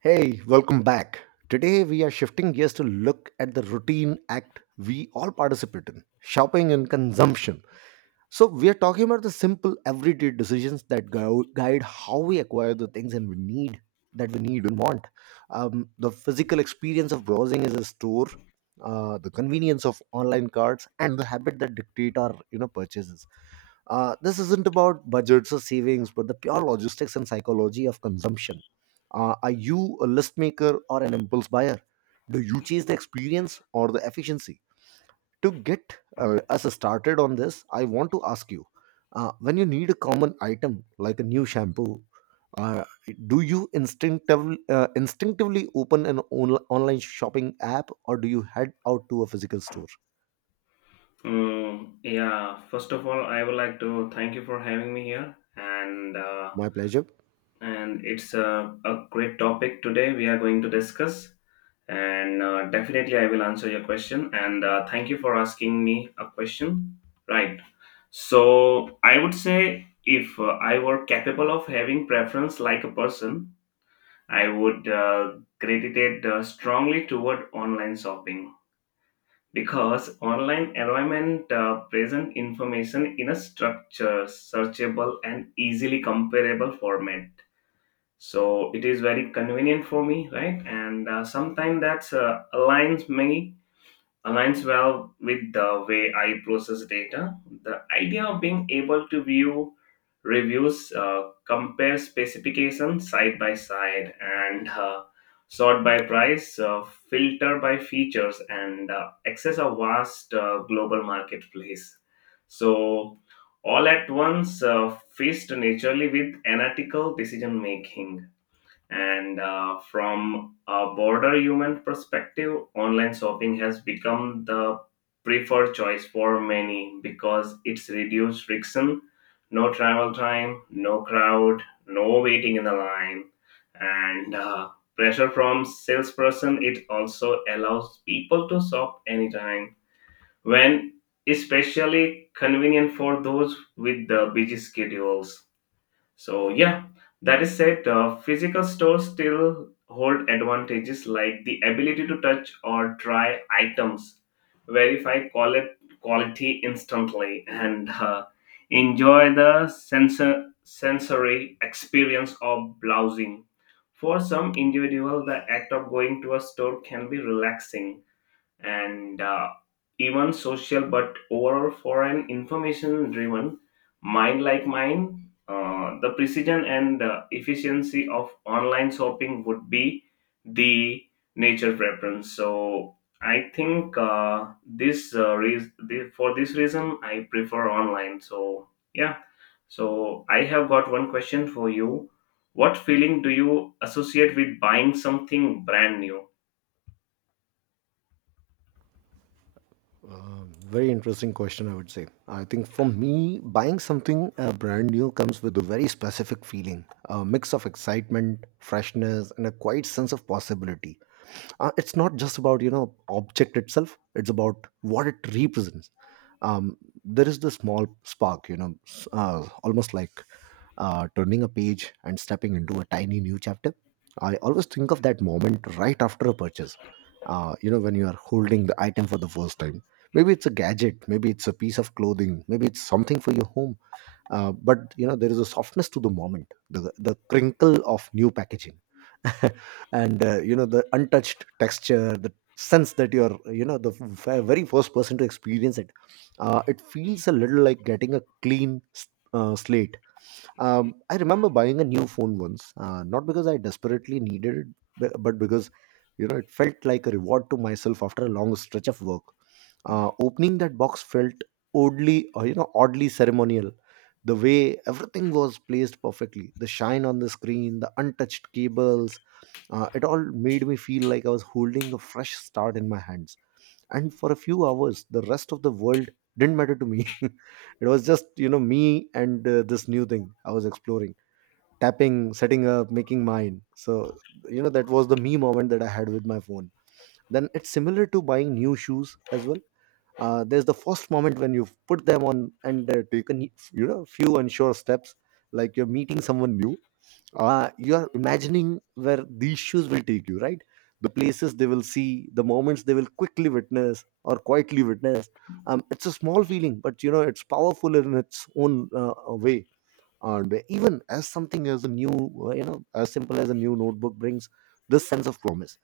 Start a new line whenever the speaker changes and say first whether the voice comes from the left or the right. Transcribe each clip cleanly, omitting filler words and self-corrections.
right: Hey, welcome back. Today we are shifting gears to look at the routine act we all participate in shopping and consumption. So we are talking about the simple everyday decisions that go, guide how we acquire the things and we need that we need and want. The physical experience of browsing is a store, the convenience of online carts, and the habit that dictate our purchases. This isn't about budgets or savings, but the pure logistics and psychology of consumption. Are you a list maker or an impulse buyer? Do you chase the experience or the efficiency? To get us started on this, I want to ask you, when you need a common item like a new shampoo, uh, do you instinctively open an online shopping app, or do you head out to a physical store?
left: Yeah, First of all, I would like to thank you for having me here, and uh,
right: My pleasure.
left: and it's a great topic today we are going to discuss, and definitely I will answer your question, and thank you for asking me a question. Right. So I would say if I were capable of having preference like a person, I would gravitate strongly toward online shopping, because online environment present information in a structure searchable and easily comparable format, so it is very convenient for me, right? And sometimes that's aligns me aligns well with the way I process data. The idea of being able to view reviews, compare specifications side by side, and sort by price, filter by features, and access a vast global marketplace. So, all at once, faced naturally with analytical decision making. And from a broader human perspective, online shopping has become the preferred choice for many because it's reduced friction, no travel time, no crowd, no waiting in the line, and pressure from salesperson. It also allows people to shop anytime when, especially convenient for those with the busy schedules. So yeah, that is said, physical stores still hold advantages like the ability to touch or try items, verify quality instantly, and enjoy the sensory experience of browsing. For some individual, the act of going to a store can be relaxing and even social, but overall for an information driven mind like mine, the precision and efficiency of online shopping would be the nature preference. So I think for this reason I prefer online. So yeah, so I have got one question for you. What feeling do you associate with buying something brand new?
right: Very interesting question, I would say. I think for me, buying something brand new comes with a very specific feeling, a mix of excitement, freshness, and a quiet sense of possibility. It's not just about, you know, object itself, it's about what it represents. Um, there is the small spark, you know, almost like turning a page and stepping into a tiny new chapter. I always think of that moment right after a purchase. You know, when you are holding the item for the first time. Maybe it's a gadget, maybe it's a piece of clothing, maybe it's something for your home. But you know, there is a softness to the moment, the crinkle of new packaging, and you know the untouched texture, the sense that you're very first person to experience it. It feels a little like getting a clean slate. I remember buying a new phone once, not because I desperately needed it, but because you know it felt like a reward to myself after a long stretch of work. Opening that box felt oddly ceremonial. The way everything was placed perfectly, the shine on the screen, the untouched cables, it all made me feel like I was holding a fresh start in my hands, and for a few hours the rest of the world didn't matter to me. It was just you know me and this new thing I was exploring, tapping, setting up, making mine. So you know that was the me moment that I had with my phone. Then it's similar to buying new shoes as well. There's the first moment when you put them on and taken you know few unsure steps, like you're meeting someone new. You are imagining where these shoes will take you, right, the places they will see, the moments they will quickly witness or quietly witness. It's a small feeling, but you know it's powerful in its own way. And even as something as a new you know as simple as a new notebook brings this sense of promise.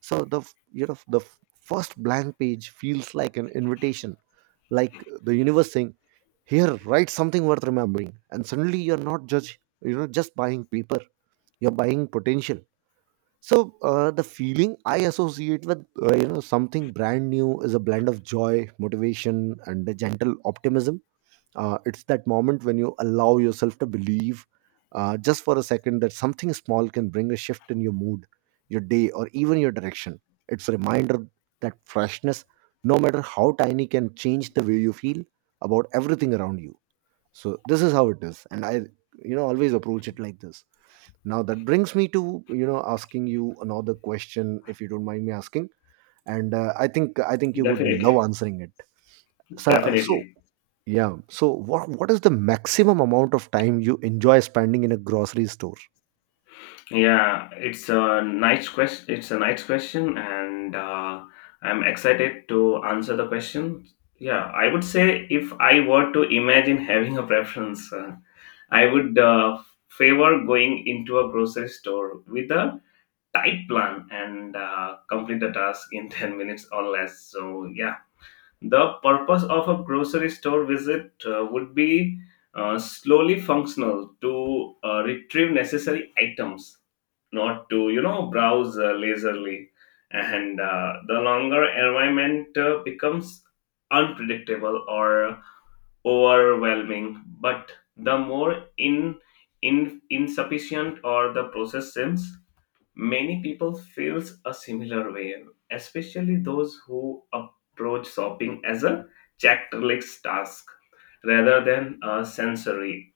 right: So the f- you know the f- first blank page feels like an invitation, like the universe saying, here, write something worth remembering, and suddenly you're not judged, you know, just buying paper, you're buying potential. So the feeling I associate with you know something brand new is a blend of joy, motivation, and a gentle optimism. It's that moment when you allow yourself to believe, just for a second, that something small can bring a shift in your mood, your day, or even your direction. It's a reminder that freshness, no matter how tiny, can change the way you feel about everything around you. So this is how it is, and I you know always approach it like this. Now that brings me to you know asking you another question, if you don't mind me asking, and I think you would
left: Definitely.
right: love answering it. So,
left: Definitely.
right: yeah, so what is the maximum amount of time you enjoy spending in a grocery store?
left: Yeah, it's a nice question. It's a nice question, and I'm excited to answer the question. Yeah, I would say if I were to imagine having a preference, I would favor going into a grocery store with a tight plan and complete the task in 10 minutes or less. So, yeah, the purpose of a grocery store visit would be slowly functional to retrieve necessary items, not to, you know, browse lazily. And the longer environment becomes unpredictable or overwhelming, but the more in insufficient or the process seems, many people feels a similar way, especially those who approach shopping as a checklist task rather than a sensory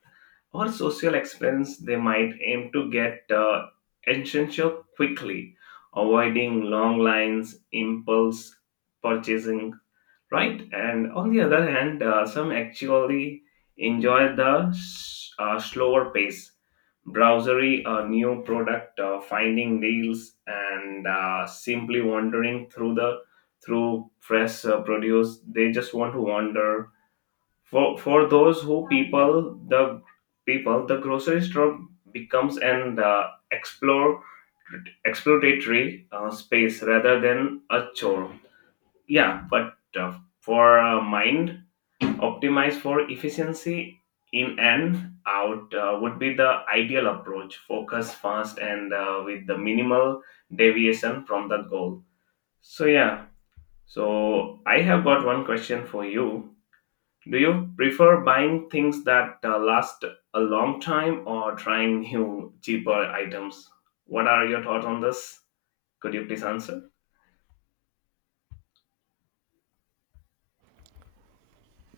left: or social expense. They might aim to get essential quickly, avoiding long lines, impulse purchasing, right? And on the other hand, some actually enjoy the slower pace, browsery a new product, finding deals, and simply wandering through fresh produce. They just want to wander. For those who people, the grocery store becomes an explore exploratory space rather than a chore. Yeah, but for mind, optimize for efficiency, in and out would be the ideal approach. Focus fast and with the minimal deviation from the goal. So yeah, so I have got one question for you. Do you prefer buying things that last a long time, or trying new, cheaper items? What are your thoughts on this? Could you please answer?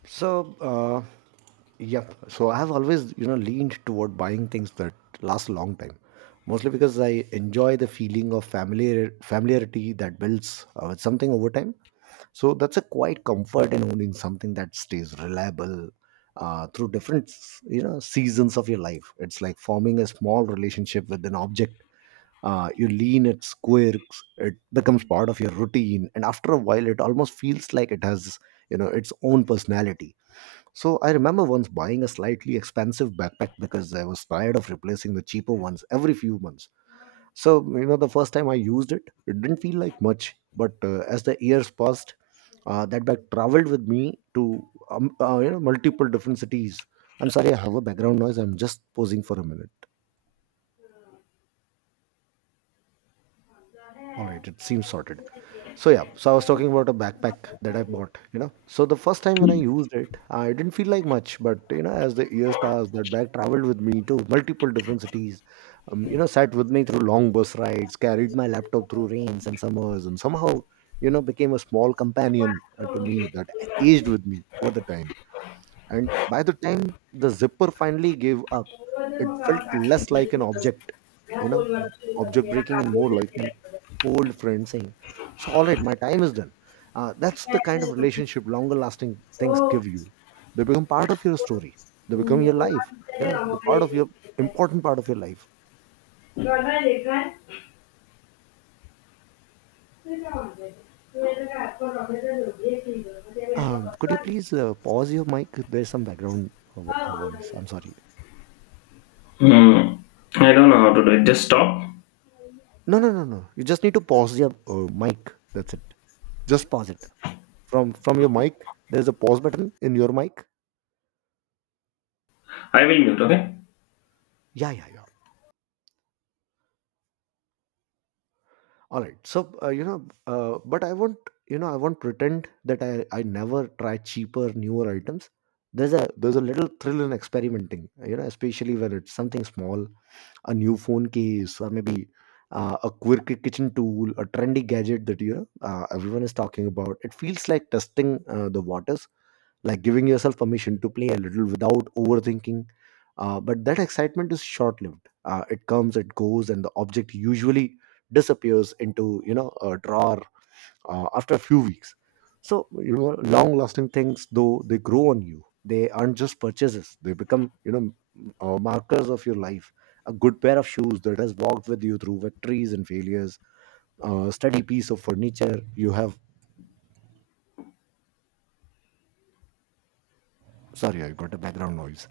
right: So yep, so I have always you know leaned toward buying things that last a long time, mostly because I enjoy the feeling of familiarity that builds with something over time. So that's a quite comfort in owning something that stays reliable through different you know seasons of your life. It's like forming a small relationship with an object. You lean its quirks, it becomes part of your routine, and after a while, it almost feels like it has you know its own personality. So I remember once buying a slightly expensive backpack because I was tired of replacing the cheaper ones every few months. So, you know, the first time I used it, it didn't feel like much. But as the years passed, that bag traveled with me to you know multiple different cities. I'm sorry, I have a background noise. I'm just posing for a minute. All right, it seems sorted. So yeah, so I was talking about a backpack that I bought, you know. So the first time when I used it, I didn't feel like much, but you know, as the years passed, that bag traveled with me to multiple different cities. You know, sat with me through long bus rides, carried my laptop through rains and summers, and somehow, you know, became a small companion to me that aged with me over the time. And by the time the zipper finally gave up, it felt less like an object, you know, object breaking, and more like an old friend saying, so all right, my time is done. That's the kind of relationship longer lasting things give you. They become part of your story, they become your life, you know, the part of your important part of your life. Could you please pause your mic? There's some background voice. I'm sorry.
left: Hmm. I don't know how to do it. Just stop.
right: No, no, no, no, you just need to pause your mic, that's it. Just pause it. From your mic, there's a pause button in your mic.
left: I will mute, okay?
right: Yeah, yeah, yeah. All right, so you know, but I won't you know I won't pretend that I never try cheaper newer items. There's a little thrill in experimenting, you know, especially when it's something small, a new phone case, or maybe a quirky kitchen tool, a trendy gadget that you know everyone is talking about. It feels like testing the waters, like giving yourself permission to play a little without overthinking. But that excitement is short lived. It comes, it goes, and the object usually disappears into you know a drawer after a few weeks. So you know, long lasting things, though, they grow on you. They aren't just purchases; they become you know markers of your life. A good pair of shoes that has walked with you through victories and failures. A steady piece of furniture you have. Sorry, I got a background noise.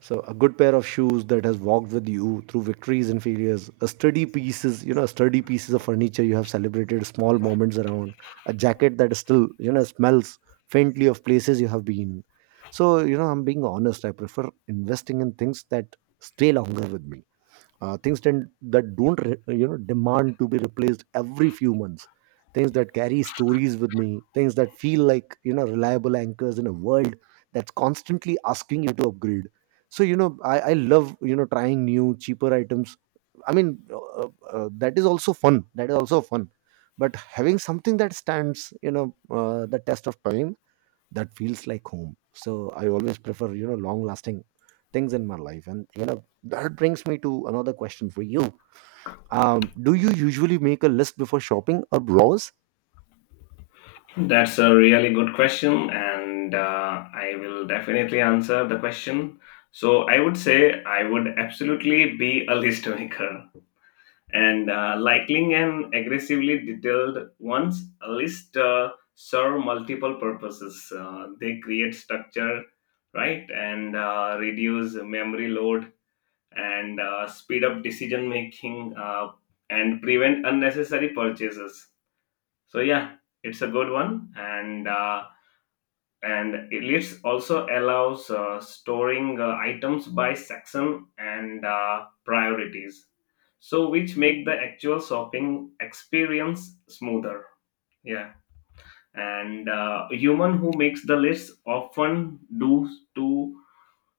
right: So a good pair of shoes that has walked with you through victories and failures, a sturdy pieces, you know, sturdy pieces of furniture you have celebrated small moments around, a jacket that still, you know, smells faintly of places you have been. So, you know, I'm being honest, I prefer investing in things that stay longer with me, things tend, that don't you know demand to be replaced every few months, things that carry stories with me, things that feel like you know reliable anchors in a world that's constantly asking you to upgrade. So you know I love you know trying new cheaper items. I mean that is also fun, that is also fun. But having something that stands you know the test of time, that feels like home. So I always prefer, you know, long lasting things in my life. And, you know, that brings me to another question for you. Do you usually make a list before shopping or browse?
left: That's a really good question, and I will definitely answer the question. So, I would say I would absolutely be a list maker, and likely and aggressively detailed ones. A list serve multiple purposes. They create structure, right? And reduce memory load, and speed up decision making, and prevent unnecessary purchases. So yeah, it's a good one. And and it lists also allows storing items by section and priorities, so which make the actual shopping experience smoother. Yeah. And human who makes the lists often do to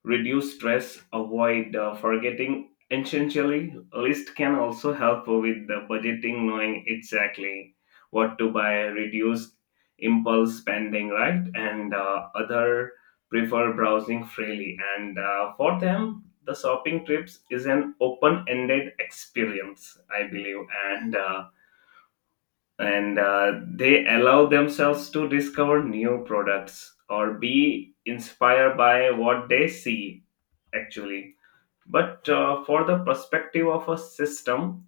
left: reduce stress, avoid forgetting essentially. List can also help with the budgeting, knowing exactly what to buy, reduce impulse spending, right? And other prefer browsing freely. And for them, the shopping trips is an open-ended experience, I believe, and uh, and they allow themselves to discover new products or be inspired by what they see actually. But for the perspective of a system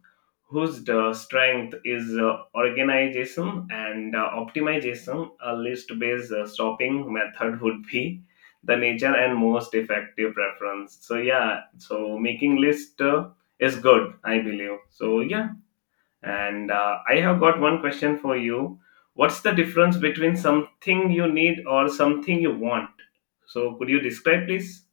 left: whose strength is organization and optimization, a list based shopping method would be the nature and most effective preference. So, yeah, so making list is good, I believe. So, yeah, and I have got one question for you. What's the difference between something you need or something you want? So, could you describe, please?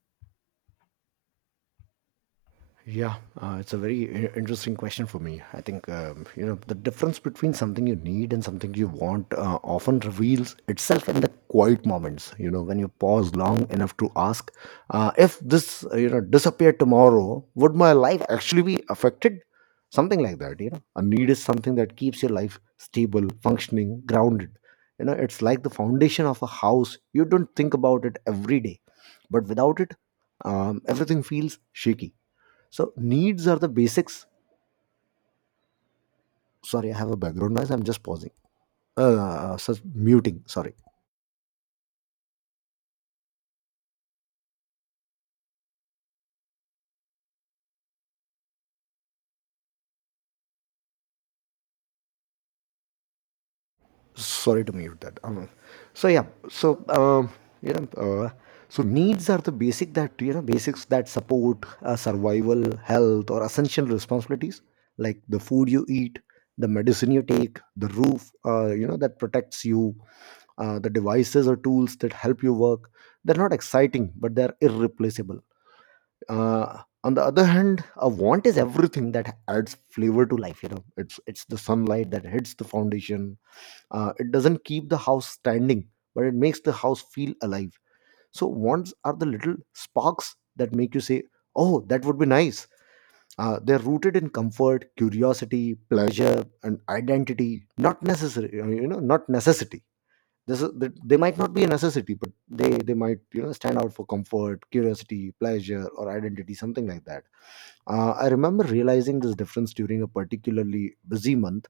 right: Yeah, it's a very interesting question for me. I think you know the difference between something you need and something you want often reveals itself in the quiet moments. You know, when you pause long enough to ask, if this you know disappeared tomorrow, would my life actually be affected? Something like that. You know, a need is something that keeps your life stable, functioning, grounded. You know, it's like the foundation of a house. You don't think about it every day, but without it, everything feels shaky, so needs are the basics. Sorry, I have a background noise. I'm just pausing. So muting. Sorry, sorry to mute that. So yeah. You know. Uh, so needs are the basics that support survival, health, or essential responsibilities like the food you eat, the medicine you take, the roof that protects you, the devices or tools that help you work. They're not exciting, but they're irreplaceable. On the other hand, a want is everything that adds flavor to life. It's the sunlight that hits the foundation. It doesn't keep the house standing, but it makes the house feel alive. So wants are the little sparks that make you say, "Oh, that would be nice." They're rooted in comfort, curiosity, pleasure, and identity, not necessary, not necessity. They might not be a necessity, but they might stand out for comfort, curiosity, pleasure, or identity, something like that. I remember realizing this difference during a particularly busy month.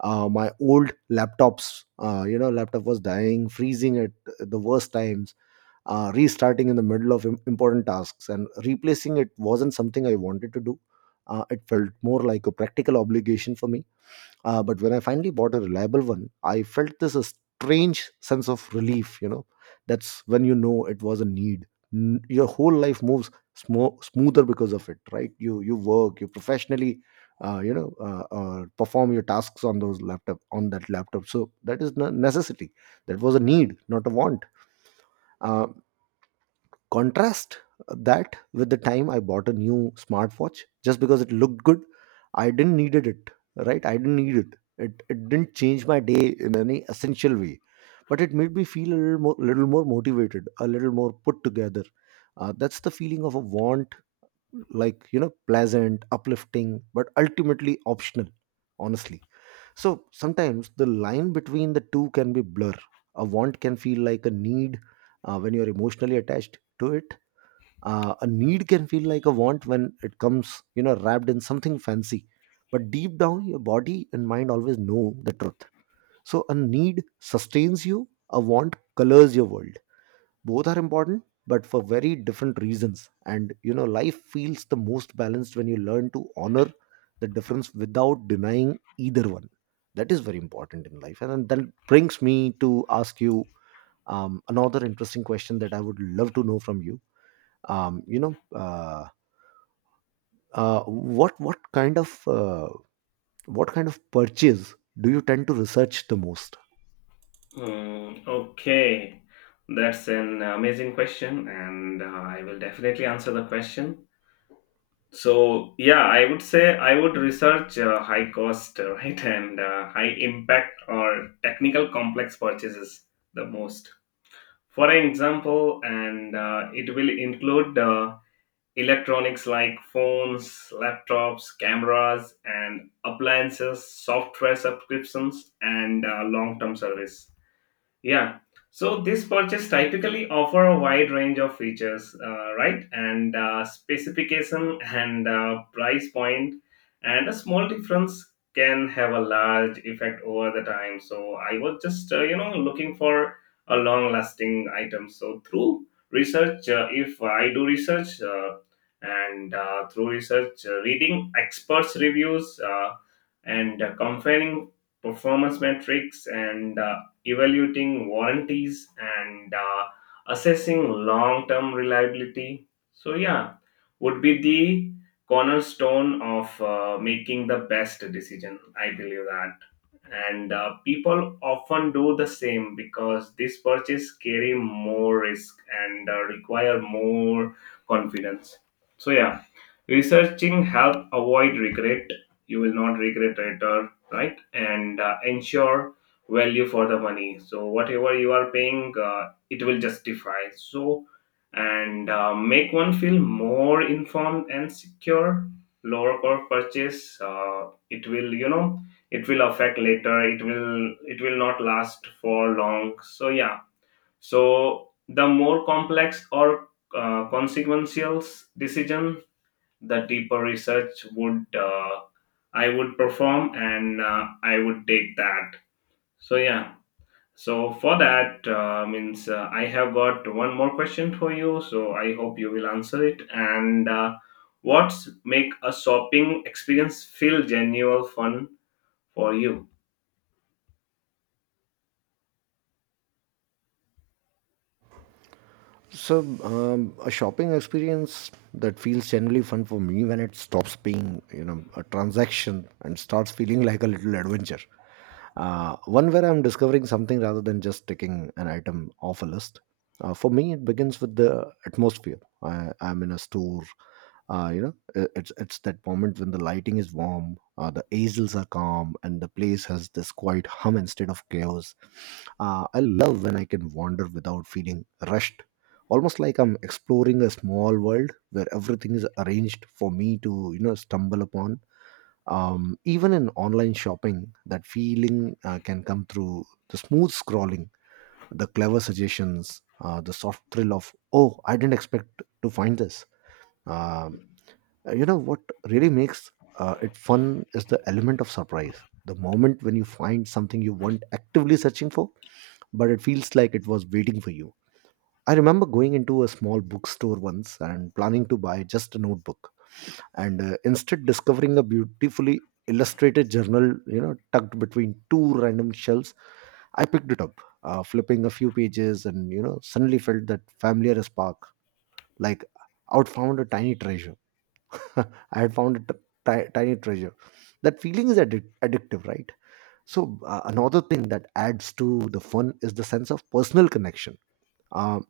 right: My old laptops you know laptop was dying, freezing at the worst times, restarting in the middle of important tasks, and replacing it wasn't something I wanted to do. It felt more like a practical obligation for me. But when I finally bought a reliable one, I felt this a strange sense of relief. You know, that's when you know it was a need. Your whole life moves smoother because of it, right? You work, you professionally, perform your tasks on those laptop on that laptop. So that is a necessity. That was a need, not a want. Uh, Contrast that with the time I bought a new smartwatch just because it looked good. I didn't needed it, right? I didn't need it. It didn't change my day in any essential way, but it made me feel a little more motivated, a little more put together. That's the feeling of a want, like, you know, pleasant, uplifting, but ultimately optional. Honestly, so sometimes the line between the two can be blur. A want can feel like a need when you're emotionally attached to it. A need can feel like a want when it comes, you know, wrapped in something fancy. But deep down, your body and mind always know the truth. So a need sustains you, a want colors your world. Both are important, but for very different reasons. And, you know, life feels the most balanced when you learn to honor the difference without denying either one. That is very important in life. And then that brings me to ask you another interesting question that I would love to know from you. um, you know, uh, what kind of purchase do you tend to research the most?
left: Mm, okay, that's an amazing question, and I will definitely answer the question. So, yeah, I would say I would research high cost, right, and high impact or technical complex purchases the most. For example, and it will include electronics like phones, laptops, cameras, and appliances, software subscriptions, and long term service, yeah. So this purchase typically offer a wide range of features, right? And specification and price point, and a small difference can have a large effect over the time. So I was just you know looking for a long lasting item. So through research, if I do research, and through research, reading experts' reviews, and comparing performance metrics, and evaluating warranties, and assessing long-term reliability. So yeah, would be the cornerstone of making the best decision, I believe that. And people often do the same because this purchase carry more risk, and require more confidence. So yeah, researching help avoid regret. You will not regret later, right? And ensure value for the money, so whatever you are paying, it will justify. So and make one feel more informed and secure. Lower cost purchase, it will, you know, it will affect later, it will not last for long. So yeah, so the more complex or consequential decision, the deeper research would I would perform, and I would take that. So yeah, so for that means, I have got one more question for you. So I hope you will answer it. And what's make a shopping experience feel genuine fun for you?
right: So a shopping experience that feels generally fun for me when it stops being, a transaction, and starts feeling like a little adventure, one where I'm discovering something rather than just taking an item off a list. For me, it begins with the atmosphere I'm in a store. uh, you know it's that moment when the lighting is warm, the aisles are calm, and the place has this quiet hum instead of chaos. I love when I can wander without feeling rushed, almost like I'm exploring a small world where everything is arranged for me to stumble upon. Even in online shopping, that feeling can come through the smooth scrolling, the clever suggestions, the soft thrill of, "Oh, I didn't expect to find this." Um. You know what really makes it fun is the element of surprise, the moment when you find something you weren't actively searching for, but it feels like it was waiting for you. I remember going into a small bookstore once and planning to buy just a notebook, and instead discovering a beautifully illustrated journal, tucked between two random shelves. I picked it up, flipping a few pages, and suddenly felt that familiar spark, like I'd found a tiny treasure. I had found a tiny treasure. That feeling is addictive, right? So, another thing that adds to the fun is the sense of personal connection. Um,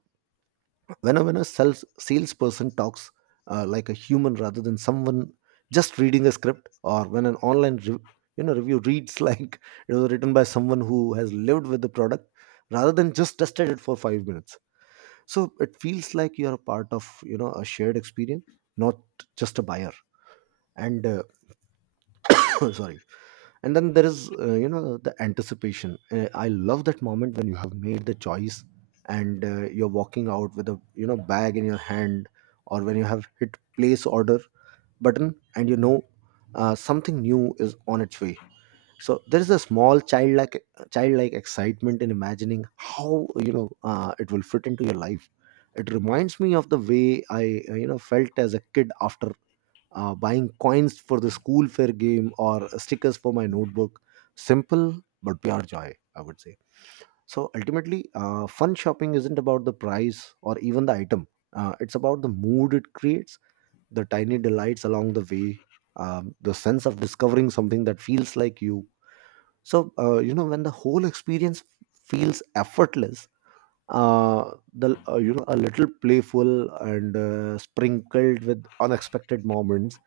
right: when a salesperson talks like a human rather than someone just reading a script, or when an online review reads like it was written by someone who has lived with the product rather than just tested it for 5 minutes. So it feels like you are a part of a shared experience, not just a buyer. And sorry, and then there is the anticipation. I love that moment when you have made the choice, and you're walking out with a bag in your hand, or when you have hit place order button, and something new is on its way. So there is a small childlike excitement in imagining how, it will fit into your life. It reminds me of the way I felt as a kid after buying coins for the school fair game or stickers for my notebook. Simple but pure joy, I would say. So ultimately, fun shopping isn't about the price or even the item. It's about the mood it creates, the tiny delights along the way, the sense of discovering something that feels like you. So, when the whole experience feels effortless, the you know a little playful, and sprinkled with unexpected moments,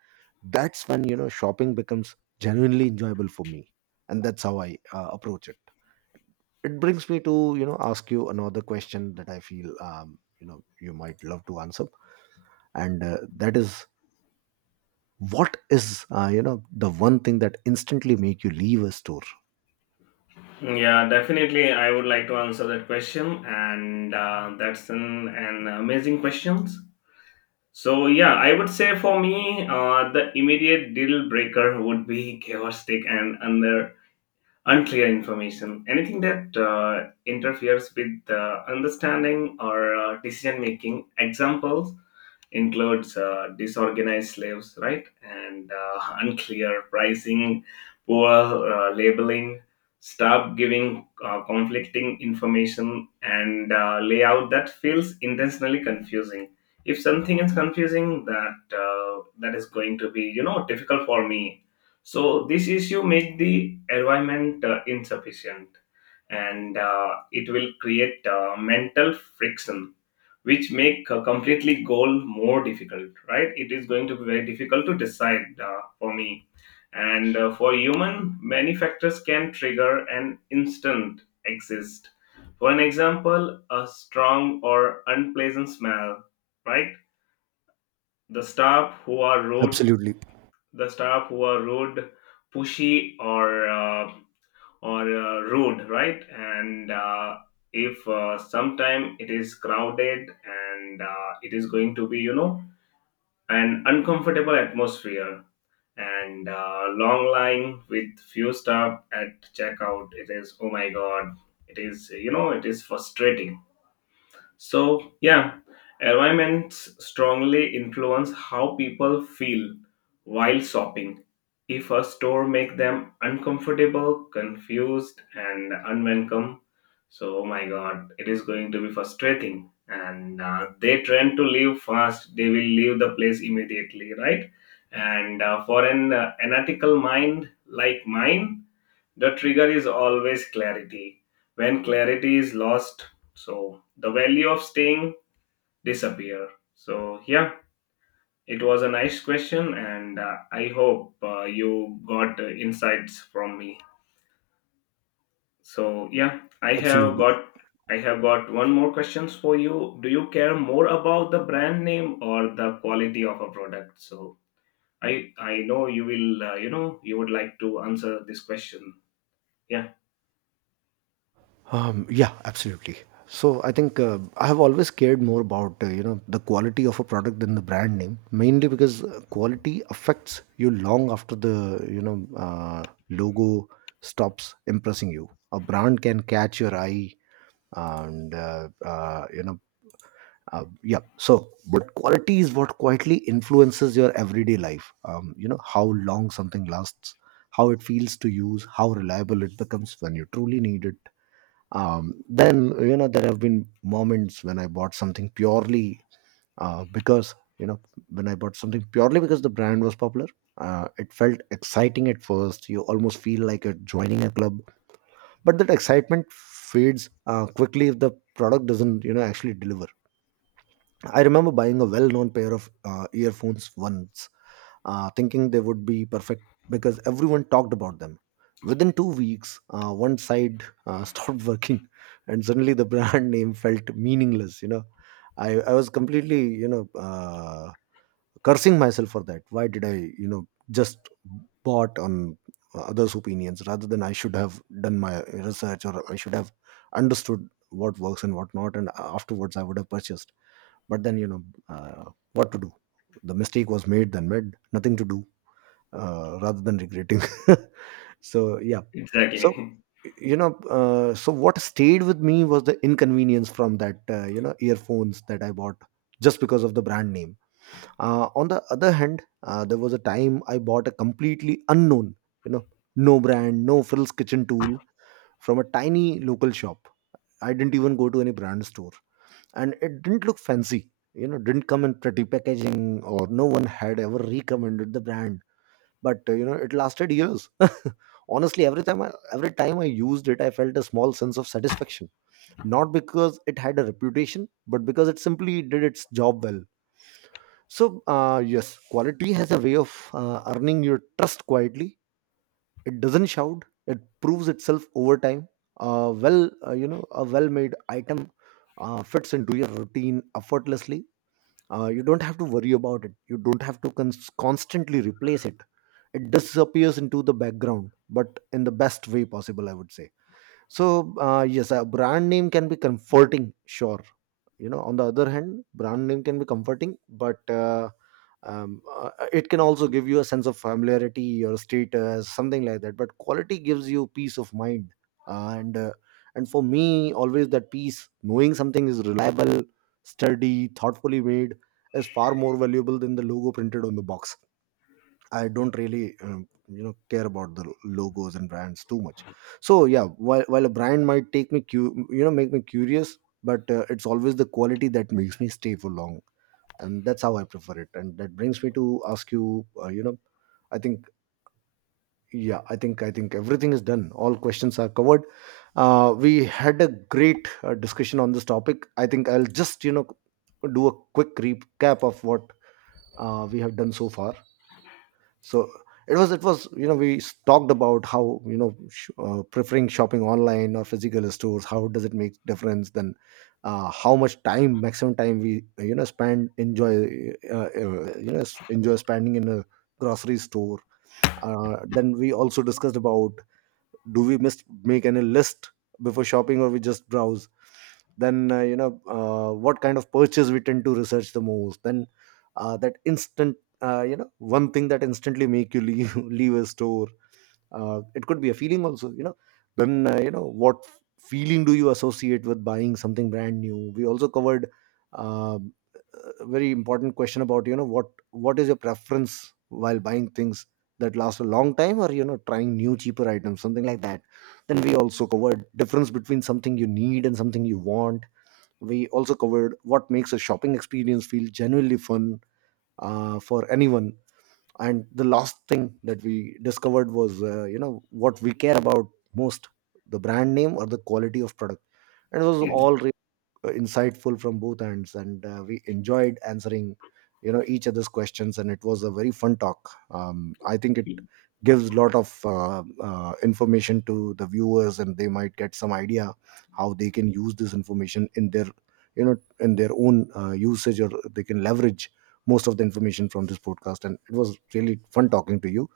right: that's when you know shopping becomes genuinely enjoyable for me, and that's how I approach it. It brings me to ask you another question that I feel, you might love to answer, and that is, what is the one thing that instantly make you leave a store?
left: Yeah, definitely. I would like to answer that question, and that's an amazing questions. So yeah, I would say for me, the immediate deal breaker would be chaotic and under unclear information, anything that interferes with the understanding or decision making. Examples includes disorganized slaves, right, and unclear pricing, poor labeling, stop giving conflicting information, and layout that feels intentionally confusing. If something is confusing, that is going to be, you know, difficult for me. So this issue make the environment insufficient, and it will create mental friction, which make a completely goal more difficult. Right? It is going to be very difficult to decide for me, and for human, many factors can trigger an instant exist. For an example, a strong or unpleasant smell. Right? The staff who are rude
right: Absolutely.
left: the staff who are rude, pushy, or rude, right? And if sometime it is crowded, and it is going to be, you know, an uncomfortable atmosphere, and long line with few staff at checkout. It is, oh my god! It is, you know, it is frustrating. So, yeah, environments strongly influence how people feel while shopping. If a store makes them uncomfortable, confused, and unwelcome, so oh my god, it is going to be frustrating. And they tend to leave fast. They will leave the place immediately, right? And for an analytical mind like mine, the trigger is always clarity. When clarity is lost, so the value of staying disappear. So yeah, it was a nice question, and I hope you got insights from me. So yeah,
right: Absolutely.
left: I have got one more questions for you. Do you care more about the brand name or the quality of a product? So I know you will you know you would like to answer this question. Yeah,
right: Yeah, absolutely. So I think, I have always cared more about the quality of a product than the brand name, mainly because quality affects you long after the logo stops impressing you. A brand can catch your eye, and yeah. So, but quality is what quietly influences your everyday life. You know how long something lasts, how it feels to use, how reliable it becomes when you truly need it. Then, there have been moments when I bought something purely because when I bought something purely because the brand was popular. It felt exciting at first. You almost feel like you're joining a club, but that excitement fades quickly if the product doesn't actually deliver. I remember buying a well-known pair of earphones once, thinking they would be perfect because everyone talked about them. Within 2 weeks, one side stopped working, and suddenly the brand name felt meaningless. You know, I was completely, cursing myself for that. Why did I just bought on others' opinions rather than I should have done my research, or I should have understood what works and what not, and afterwards I would have purchased. But then, what to do. The mistake was made, then made. Nothing to do rather than regretting. So, yeah, so
left: exactly.
right: so what stayed with me was the inconvenience from that earphones that I bought just because of the brand name. On the other hand, there was a time I bought a completely unknown, you know, no brand, no frills kitchen tool from a tiny local shop. I didn't even go to any brand store, and it didn't look fancy. You know, didn't come in pretty packaging, or no one had ever recommended the brand, but it lasted years. Honestly, every time I used it, I felt a small sense of satisfaction, not because it had a reputation, but because it simply did its job well. So yes, quality has a way of earning your trust quietly. It doesn't shout, it proves itself over time. A well made item fits into your routine effortlessly. You don't have to worry about it, you don't have to constantly replace it. It disappears into the background, but in the best way possible, I would say. So yes, a brand name can be comforting, sure. On the other hand, brand name can be comforting, but it can also give you a sense of familiarity or status, something like that, but quality gives you peace of mind. uh, and uh, and for me, always that peace, knowing something is reliable, sturdy, thoughtfully made, is far more valuable than the logo printed on the box. I don't really, care about the logos and brands too much. So yeah, while a brand might take me, make me curious, but it's always the quality that makes me stay for long, and that's how I prefer it. And that brings me to ask you, I think, yeah, I think everything is done. All questions are covered. We had a great discussion on this topic. I think I'll just do a quick recap of what we have done so far. So, it was, we talked about how, preferring shopping online or physical stores, how does it make difference. Then how much time, maximum time we spend enjoy, enjoy spending in a grocery store. Then we also discussed about, do we must make any list before shopping or we just browse. Then what kind of purchase we tend to research the most. Then, that instant you know one thing that instantly make you leave leave a store. It could be a feeling also, you know. Then what feeling do you associate with buying something brand new, we also covered. um, a very important question about, what is your preference while buying things that last a long time, or trying new cheaper items, something like that. Then we also covered difference between something you need and something you want. We also covered what makes a shopping experience feel genuinely fun, for anyone. And the last thing that we discovered was, what we care about most, the brand name or the quality of product. And it was
left: It's.
right: all insightful from both ends, and we enjoyed answering each other's questions, and it was a very fun talk. I think it gives a lot of information to the viewers, and they might get some idea how they can use this information in their you know in their own usage, or they can leverage most of the information from this podcast. And it was really fun talking to you.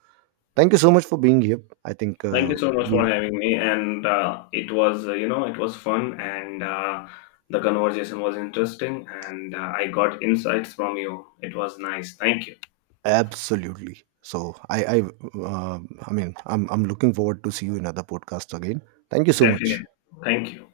right: Thank you so much for being here. I think
left: Thank you so much for
right: we...
left: having me, and it was you know it was fun, and the conversation was interesting, and I got insights from you. It was nice. Thank you.
right: Absolutely. So I mean, I'm looking forward to see you in other podcast again. Thank you so much.
left: Definitely. Thank you.